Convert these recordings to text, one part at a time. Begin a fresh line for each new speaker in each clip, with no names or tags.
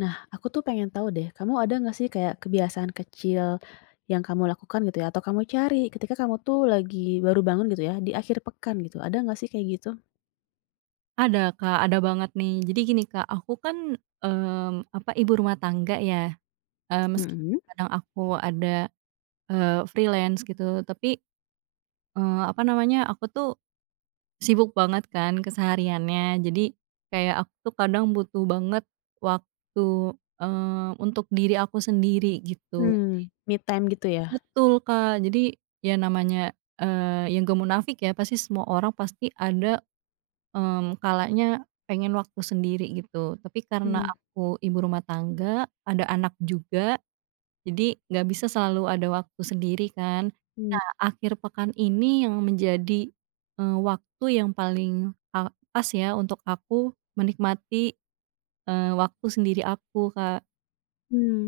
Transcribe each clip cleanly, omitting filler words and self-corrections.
Nah, aku tuh pengen tahu deh, kamu ada nggak sih kayak kebiasaan kecil yang kamu lakukan gitu ya, atau kamu cari ketika kamu tuh lagi baru bangun gitu ya, di akhir pekan gitu, ada nggak sih kayak gitu?
Ada Kak, ada banget nih. Jadi gini Kak, aku kan, apa, ibu rumah tangga ya, meski
Mhm.
kadang aku ada, freelance gitu, tapi, apa namanya, aku tuh sibuk banget kan kesehariannya. Jadi kayak aku tuh kadang butuh banget waktu, untuk diri aku sendiri gitu.
Hmm. Me time gitu ya?
Betul Kak, jadi ya namanya, ya nggak munafik ya, pasti semua orang pasti ada kalanya pengen waktu sendiri gitu, tapi karena
Hmm.
aku ibu rumah tangga, ada anak juga, jadi nggak bisa selalu ada waktu sendiri kan.
Hmm.
Nah, akhir pekan ini yang menjadi, waktu yang paling pas ya untuk aku menikmati, waktu sendiri aku, Kak.
Mmm.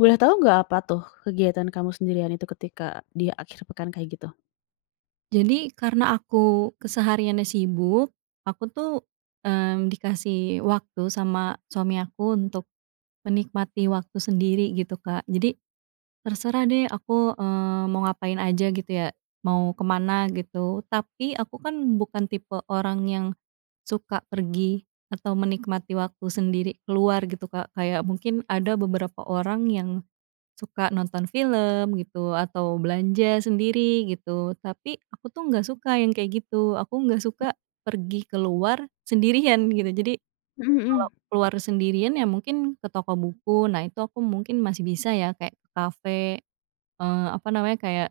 Boleh tahu nggak apa tuh kegiatan kamu sendirian itu ketika di akhir pekan kayak gitu?
Jadi karena aku kesehariannya sibuk, aku tuh, dikasih waktu sama suami aku untuk menikmati waktu sendiri gitu, Kak. Jadi terserah deh aku, mau ngapain aja gitu ya, mau kemana gitu. Tapi aku kan bukan tipe orang yang suka pergi atau menikmati waktu sendiri keluar gitu, Kak. Kayak mungkin ada beberapa orang yang suka nonton film gitu atau belanja sendiri gitu. Tapi aku tuh nggak suka yang kayak gitu, aku nggak suka pergi keluar sendirian gitu. Jadi
Mhm
kalau
mhm.
keluar sendirian ya mungkin ke toko buku, nah itu aku mungkin masih bisa ya kayak ke kafe, apa namanya, kayak,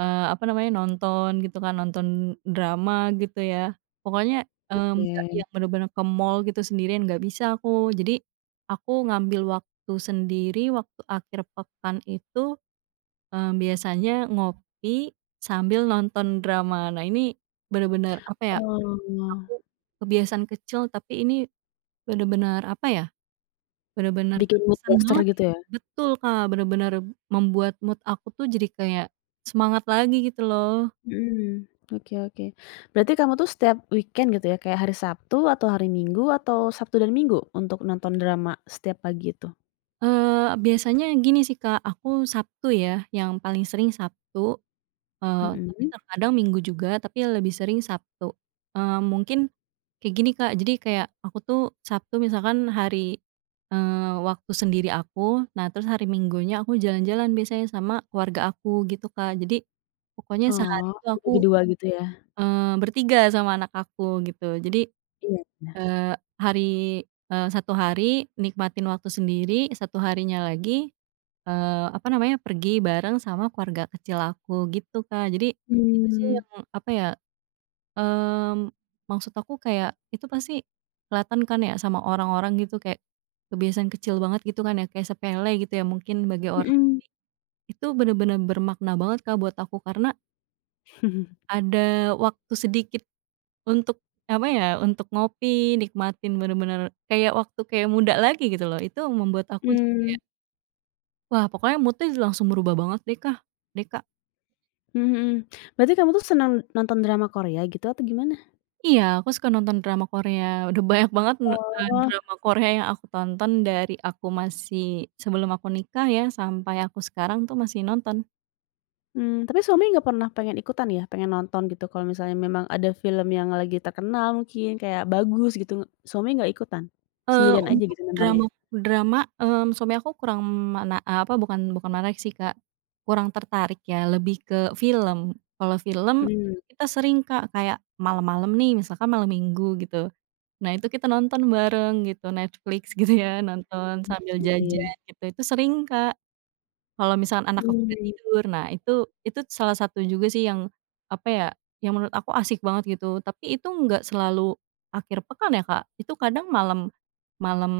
apa namanya, nonton gitu kan, nonton drama gitu ya. Pokoknya, nggak
Oke.
yang bener-bener ke mall gitu sendirian, nggak bisa aku. Jadi, aku ngambil waktu sendiri, waktu akhir pekan itu, biasanya ngopi sambil nonton drama. Nah, ini bener-bener, apa ya,
Oh,
aku kebiasaan kecil, tapi ini bener-bener, apa ya, bener-bener
bikin mood
berkesan
booster
banget
gitu
gitu.
ya?
Betul, Kak, bener-bener membuat mood aku tuh jadi kayak semangat lagi gitu loh.
Mhm. Oke oke. Berarti kamu tuh setiap weekend gitu ya, kayak hari Sabtu atau hari Minggu atau Sabtu dan Minggu untuk nonton drama setiap pagi itu?
Biasanya gini sih, Kak, aku Sabtu ya, yang paling sering Sabtu, tapi
Mhm.
terkadang Minggu juga, tapi lebih sering Sabtu. Mungkin kayak gini, Kak, jadi kayak aku tuh Sabtu misalkan hari, waktu sendiri aku, nah terus hari Minggunya aku jalan-jalan biasanya sama keluarga aku gitu, Kak. Jadi pokoknya sehari
Oh,
itu aku
bagi 2 gitu ya?
Bertiga sama anak aku gitu. Jadi,
Iya iya.
eee, hari satu hari nikmatin waktu sendiri, satu harinya lagi, apa namanya, pergi bareng sama keluarga kecil aku gitu, Kak. Jadi itu sih
Mmm.
yang apa ya, mmm, maksud aku kayak itu pasti kelihatan kan ya sama orang-orang gitu kayak kebiasaan kecil banget gitu kan ya, kayak sepele gitu ya mungkin bagi orang.
Mhm.
Itu bener-bener bermakna banget, Kak, buat aku karena ada waktu sedikit untuk apa ya, untuk ngopi, nikmatin bener-bener kayak waktu kayak muda lagi gitu loh, itu membuat aku jadi
Mmm.
kayak, wah pokoknya mood-nya langsung berubah banget deh Kak.
Mhm mhm. Berarti kamu tuh senang nonton drama Korea gitu atau gimana?
Iya, aku suka nonton drama Korea, udah banyak banget,
Oh.
drama Korea yang aku tonton dari aku masih sebelum aku nikah ya, sampai aku sekarang tuh masih nonton.
Tapi suami nggak pernah pengen ikutan ya, pengen nonton gitu kalau misalnya memang ada film yang lagi terkenal mungkin kayak bagus gitu, suami nggak ikutan? Sendirian aja
Untuk
gitu nontonnya?
drama drama, suami aku kurang apa, bukan bukan menarik sih, Kak, kurang tertarik ya, lebih ke film. Kalau film
Mmm.
itu kita sering, Kak, kayak malam-malam nih, misalkan malam Minggu gitu. Nah, itu kita nonton bareng gitu, Netflix gitu ya, nonton sambil
Iya.
jajan gitu, itu sering, Kak. Kalau misalkan anak aku udah
Mmm.
tidur, nah itu salah satu juga sih yang, apa ya, yang menurut aku asik banget gitu, tapi itu nggak selalu akhir pekan ya, Kak, itu kadang malam malam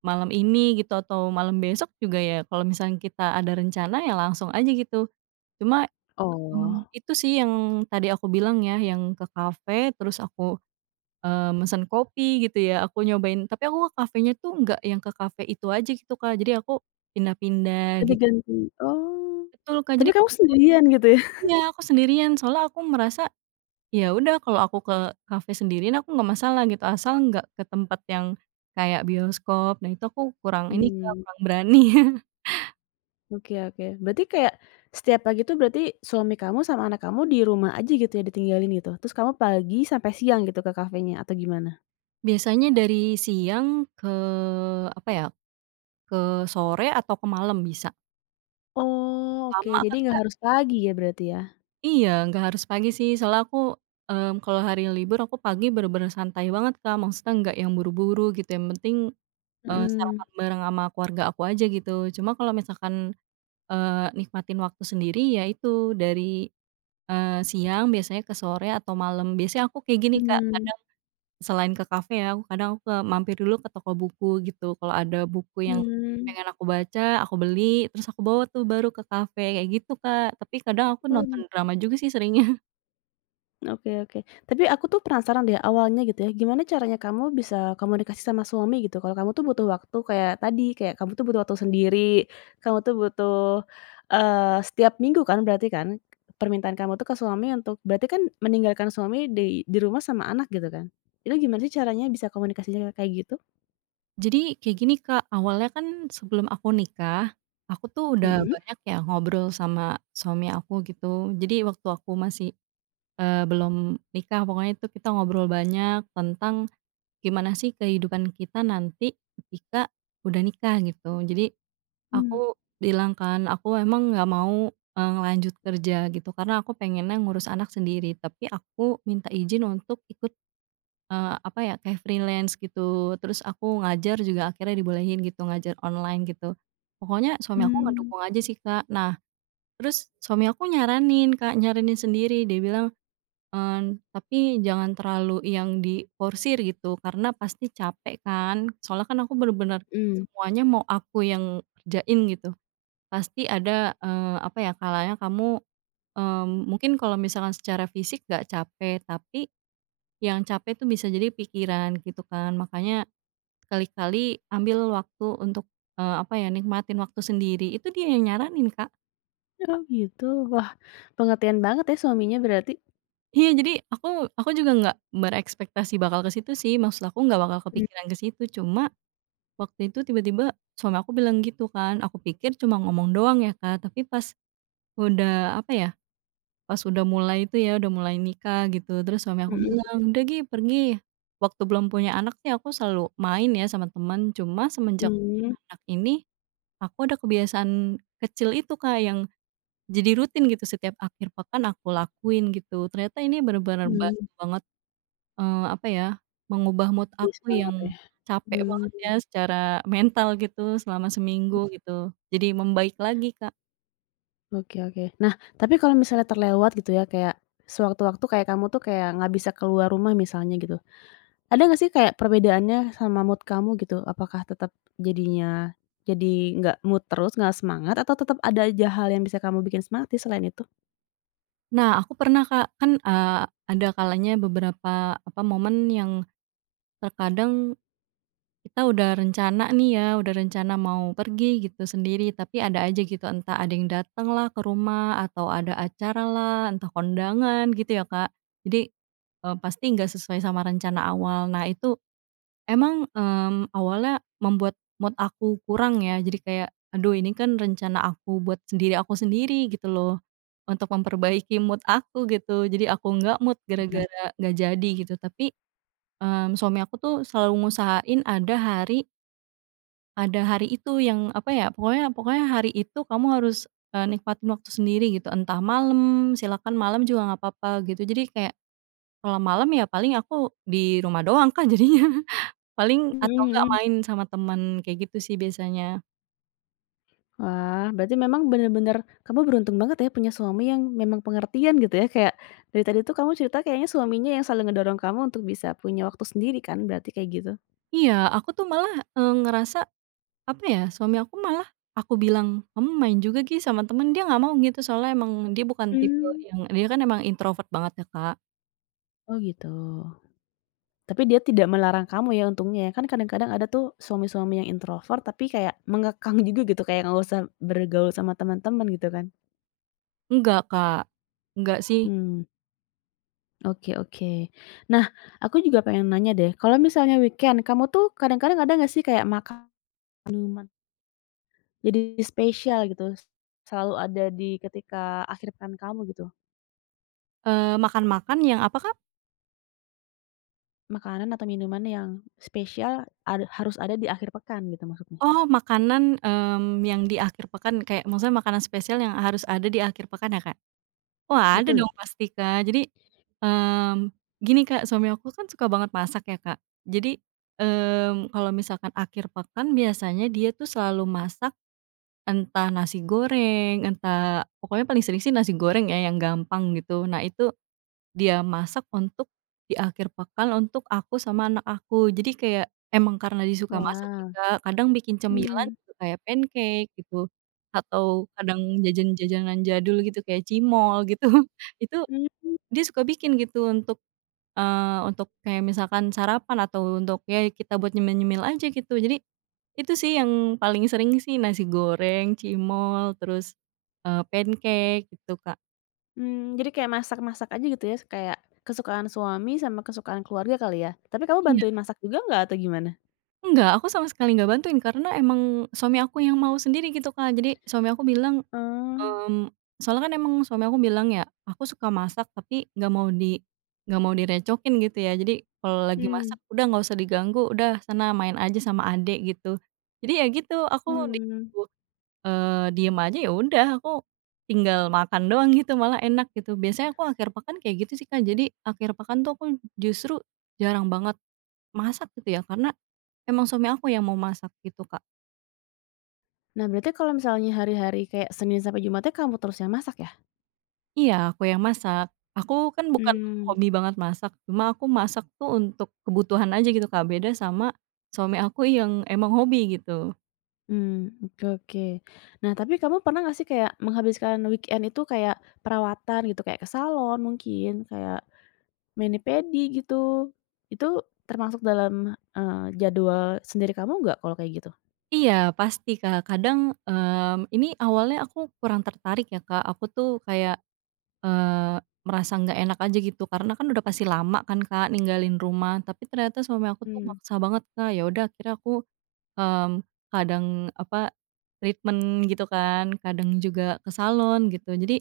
malam ini gitu atau malam besok juga ya kalau misalnya kita ada rencana ya langsung aja gitu. Cuma,
Oh.
itu sih yang tadi aku bilang ya, yang ke kafe terus aku, mesen kopi gitu ya, aku nyobain tapi aku ke kafenya tuh nggak yang ke kafe itu aja gitu, Kak, jadi aku pindah-pindah
Ganti
gitu.
ganti. Oh,
Betul, Kak,
tapi
jadi
kamu
kayak aku
sendirian gitu ya?
iya, aku sendirian soalnya aku merasa, ya udah kalau aku ke kafe sendirian aku nggak masalah gitu, asal nggak ke tempat yang kayak bioskop. Nah itu aku kurang ini, Kak,
Mmm.
kurang berani.
Oke oke. Berarti kayak setiap pagi tuh berarti suami kamu sama anak kamu di rumah aja gitu ya ditinggalin gitu? Terus kamu pagi sampai siang gitu ke kafenya atau gimana?
Biasanya dari siang ke apa ya, ke sore atau ke malam bisa.
Oh. Oke,
Lama
jadi
kan,
nggak
Kak?
harus pagi ya berarti ya?
Iya, nggak harus pagi sih soalnya aku, kalau hari libur aku pagi bener-bener santai banget, Kak, maksudnya nggak yang buru-buru gitu, yang penting,
Mhm.
sarapan bareng sama keluarga aku aja gitu. Cuma kalau misalkan nikmatin waktu sendiri ya itu dari, siang biasanya ke sore atau malam. Biasanya aku kayak gini Kak,
Mmm.
kadang selain ke kafe ya, aku kadang aku ke mampir dulu ke toko buku gitu. Kalau ada buku yang
Mmm.
pengen aku baca, aku beli, terus aku bawa tuh baru ke kafe, kayak gitu Kak. Tapi kadang aku nonton
Oh.
drama juga sih seringnya.
Oke oke. Tapi aku tuh penasaran deh awalnya gitu ya, gimana caranya kamu bisa komunikasi sama suami gitu? Kalau kamu tuh butuh waktu kayak tadi, kayak kamu tuh butuh waktu sendiri, kamu tuh butuh, eee, setiap minggu kan berarti kan, permintaan kamu tuh ke suami untuk berarti kan meninggalkan suami di rumah sama anak gitu kan? Itu gimana sih caranya bisa komunikasinya kayak gitu?
Jadi kayak gini Kak, awalnya kan sebelum aku nikah, aku tuh udah
Mhm.
banyak ya ngobrol sama suami aku gitu. Jadi waktu aku masih belum nikah pokoknya itu kita ngobrol banyak tentang gimana sih kehidupan kita nanti ketika udah nikah gitu. Jadi
Hmm.
aku bilang kan, "Aku emang nggak mau, ngelanjut kerja gitu karena aku pengennya ngurus anak sendiri, tapi aku minta izin untuk ikut, apa ya, kayak freelance gitu. Terus aku ngajar juga akhirnya dibolehin gitu, ngajar online gitu." Pokoknya suami aku
Hmm.
ngedukung aja sih, Kak. Nah, terus suami aku nyaranin Kak, nyaranin sendiri, dia bilang tapi jangan terlalu yang diporsir gitu, karena pasti capek kan. Soalnya kan aku bener-bener
Mhm.
semuanya mau aku yang kerjain gitu. Pasti ada, apa ya, kalanya kamu, mungkin kalau misalkan secara fisik nggak capek, tapi yang capek tuh bisa jadi pikiran gitu kan. Makanya sekali-kali ambil waktu untuk, apa ya, nikmatin waktu sendiri. Itu dia yang nyaranin, Kak.
Oh gitu. Wah, pengertian banget ya suaminya berarti.
Iya, jadi aku juga nggak berekspektasi bakal ke situ sih, maksud aku nggak bakal
Hmm.
kepikiran ke situ, cuma waktu itu tiba-tiba suami aku bilang gitu kan, aku pikir cuma ngomong doang ya Kak, tapi udah apa ya, pas udah mulai itu ya, udah mulai nikah gitu, terus suami aku
Mhm
bilang, "Udah gi, pergi." Waktu belum punya anak sih aku selalu main ya sama teman, cuma semenjak punya
mhm.
anak ini, aku ada kebiasaan kecil itu Kak, yang jadi rutin gitu setiap akhir pekan aku lakuin gitu. Ternyata ini benar-benar
Mmm,
bantu banget apa ya, mengubah mood
jadi
aku
semangat
yang
ya.
capek banget ya
Mmm.
secara mental gitu selama seminggu gitu, jadi membaik lagi, Kak.
Oke oke. Nah, tapi kalau misalnya terlewat gitu ya, kayak sewaktu-waktu kayak kamu tuh kayak nggak bisa keluar rumah misalnya gitu. Ada nggak sih kayak perbedaannya sama mood kamu gitu? Apakah tetap jadinya jadi nggak mood terus, nggak semangat, atau tetap ada aja hal yang bisa kamu bikin semangat sih selain itu?
Nah, aku pernah, Kak, kan, ada kalanya beberapa, apa, momen yang terkadang kita udah rencana nih ya, udah rencana mau pergi gitu sendiri, tapi ada aja gitu entah ada yang datanglah ke rumah atau ada acaralah, entah kondangan gitu ya, Kak. Jadi, pasti nggak sesuai sama rencana awal. Nah, itu emang, awalnya membuat mood aku kurang ya, jadi kayak, "Aduh ini kan rencana aku buat sendiri aku sendiri," gitu loh, untuk memperbaiki mood aku gitu, jadi aku nggak mood
Nah.
gara-gara nggak jadi gitu. Tapi, suami aku tuh selalu ngusahain ada hari itu yang apa ya, pokoknya pokoknya hari itu kamu harus, nikmatin waktu sendiri gitu, entah malam, silakan malam juga nggak apa-apa gitu. Jadi kayak kalau malam ya paling aku di rumah doang kan jadinya. Paling
Mhm
atau enggak
mhm.
main sama teman, kayak gitu sih biasanya.
Wah, berarti memang bener-bener kamu beruntung banget ya punya suami yang memang pengertian gitu ya, kayak dari tadi tuh kamu cerita kayaknya suaminya yang selalu ngedorong kamu untuk bisa punya waktu sendiri kan berarti kayak gitu?
Iya, aku tuh malah, ngerasa, apa ya, suami aku malah aku bilang, "Kamu main juga gi sama temen," dia nggak mau gitu, soalnya emang dia bukan tipe
Mmm.
yang dia kan emang introvert banget ya, Kak.
Oh gitu. Tapi dia tidak melarang kamu ya untungnya ya? Kan kadang-kadang ada tuh suami-suami yang introvert tapi kayak mengekang juga gitu, kayak nggak usah bergaul sama teman-teman gitu kan.
Enggak, Kak, enggak sih,
Hmm. Oke oke. Nah, aku juga pengen nanya deh, kalau misalnya weekend kamu tuh kadang-kadang ada nggak sih kayak makan minuman jadi spesial gitu, selalu ada di ketika akhir pekan kamu gitu?
makan-makan yang apa, Kak?
Makanan atau minuman yang spesial harus ada di akhir pekan gitu maksudnya?
Oh, makanan, yang di akhir pekan, kayak maksudnya makanan spesial yang harus ada di akhir pekan ya, Kak? Oh ada
Betul?
dong pasti Kak. Jadi, mmm, gini Kak, suami aku kan suka banget masak ya Kak. Jadi, kalau misalkan akhir pekan biasanya dia tuh selalu masak entah nasi goreng, entah pokoknya paling sering sih nasi goreng ya yang gampang gitu. Nah itu dia masak untuk di akhir pekan untuk aku sama anak aku. Jadi kayak emang karena dia suka masak sih
Wah.
Kak, kadang bikin cemilan
Hmm.
gitu kayak pancake gitu, atau kadang jajan jajanan jadul gitu kayak cimol gitu. Itu dia suka bikin gitu untuk kayak misalkan sarapan atau untuk ya kita buat nyemil-nyemil aja gitu. Jadi itu sih yang paling sering sih nasi goreng, cimol, terus, pancake gitu, Kak.
Mmm, jadi kayak masak-masak aja gitu ya, kayak kesukaan suami sama kesukaan keluarga kali ya? Tapi kamu
Iya.
bantuin masak juga nggak atau gimana?
Enggak, aku sama sekali nggak bantuin karena emang suami aku yang mau sendiri gitu, Kak. Jadi suami aku bilang
Oh.
Soalnya kan emang suami aku bilang ya, "Aku suka masak tapi nggak mau direcokin," gitu ya. Jadi kalau lagi
Mmm.
masak, "Udah nggak usah diganggu, udah sana main aja sama adik," gitu. Jadi ya gitu, aku
Mmm.
disuruh, diem aja, ya udah aku tinggal makan doang gitu, malah enak gitu. Biasanya aku akhir pekan kayak gitu sih, Kak. Jadi akhir pekan tuh aku justru jarang banget masak gitu ya, karena emang suami aku yang mau masak gitu, Kak.
Nah, berarti kalau misalnya hari-hari kayak Senin sampai Jumatnya kamu terus yang masak ya?
Iya, aku yang masak. Aku kan bukan
Mmm.
hobi banget masak, cuma aku masak tuh untuk kebutuhan aja gitu, Kak, beda sama suami aku yang emang hobi gitu.
Mmm. Oke oke. Nah, tapi kamu pernah nggak sih kayak menghabiskan weekend itu kayak perawatan gitu, kayak ke salon mungkin, kayak mani-pedi gitu? Itu termasuk dalam, jadwal sendiri kamu nggak kalau kayak gitu?
Iya, pasti, Kak. Kadang, ini awalnya aku kurang tertarik ya, Kak, aku tuh kayak, eee, merasa nggak enak aja gitu, karena kan udah pasti lama kan, Kak, ninggalin rumah, tapi ternyata suami aku tuh
Mmm.
maksa banget, Kak. Ya udah akhirnya aku, mmm, kadang, apa, treatment gitu kan, kadang juga ke salon gitu. Jadi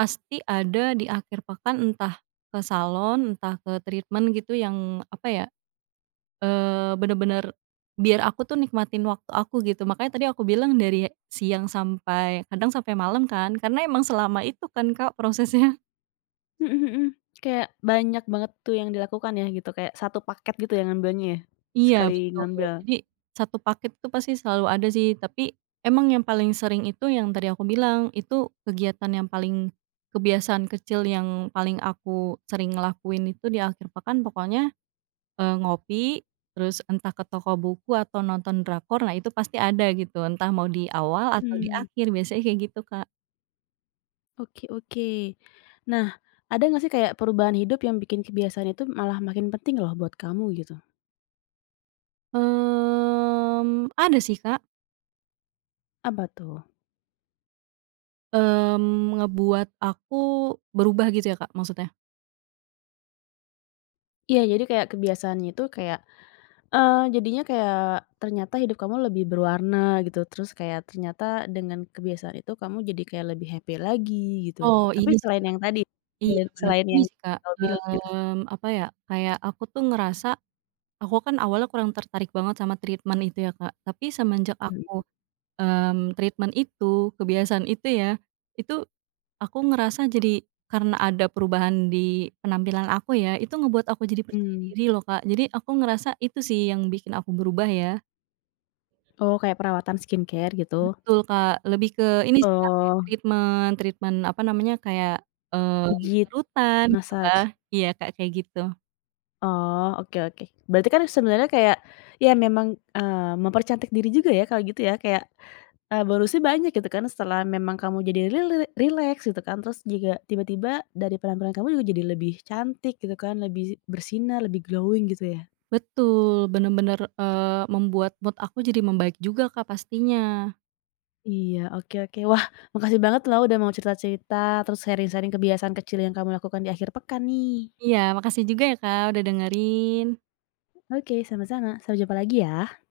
pasti ada di akhir pekan entah ke salon, entah ke treatment gitu yang apa ya, bener-bener biar aku tuh nikmatin waktu aku gitu. Makanya tadi aku bilang dari siang sampai kadang sampai malam kan, karena emang selama itu kan Kak prosesnya.
Mhm mhm. Mhm. Kayak banyak banget tuh yang dilakukan ya gitu, kayak satu paket gitu ya ngambilnya ya?
Iya
Sekali
betul.
ngambil.
Jadi satu paket tuh pasti selalu ada sih, tapi emang yang paling sering itu yang tadi aku bilang, itu kegiatan yang paling kebiasaan kecil yang paling aku sering ngelakuin itu di akhir pekan pokoknya ngopi, terus entah ke toko buku atau nonton drakor, nah itu pasti ada gitu, entah mau di awal atau di
Mmm.
akhir, biasanya kayak gitu, Kak.
Oke oke. Nah, ada nggak sih kayak perubahan hidup yang bikin kebiasaan itu malah makin penting loh buat kamu gitu?
Ada sih, Kak,
Apa tuh?
ngebuat aku berubah gitu ya, Kak, maksudnya?
Iya, jadi kayak kebiasaannya itu kayak, jadinya kayak ternyata hidup kamu lebih berwarna gitu, terus kayak ternyata dengan kebiasaan itu kamu jadi kayak lebih happy lagi gitu.
Oh,
Tapi
ini sih,
selain
Kak
yang tadi,
iya,
selain
bener,
selain
ini
yang
sih, Kak,
kau bilang gitu?
apa ya, kayak aku tuh ngerasa aku kan awalnya kurang tertarik banget sama treatment itu ya, Kak, tapi semenjak aku, treatment itu, kebiasaan itu ya, itu aku ngerasa jadi karena ada perubahan di penampilan aku ya, itu ngebuat aku jadi percaya
Mhm.
diri loh, Kak. Jadi aku ngerasa itu sih yang bikin aku berubah ya.
Oh, kayak perawatan skincare gitu?
Betul, Kak, lebih ke ini sih, Kak, kayak
Oh,
treatment treatment apa namanya, kayak, eee,
pijit,
larutan gitu
massage?
lah. Iya, Kak, kayak gitu.
Oh. Oke oke. Berarti kan sebenarnya kayak, ya memang, mempercantik diri juga ya kalau gitu ya? Kayak, bonusnya banyak gitu kan setelah memang kamu jadi rileks gitu kan, terus juga tiba-tiba dari penampilan kamu juga jadi lebih cantik gitu kan, lebih bersinar, lebih glowing gitu ya?
Betul, bener-bener, membuat mood aku jadi membaik juga, Kak, pastinya.
Iya, oke oke. Wah, makasih banget loh udah mau cerita-cerita, terus sharing-sharing kebiasaan kecil yang kamu lakukan di akhir pekan nih.
Iya, makasih juga ya, Kak, udah dengerin.
Oke, sama-sama. Sampai jumpa lagi ya.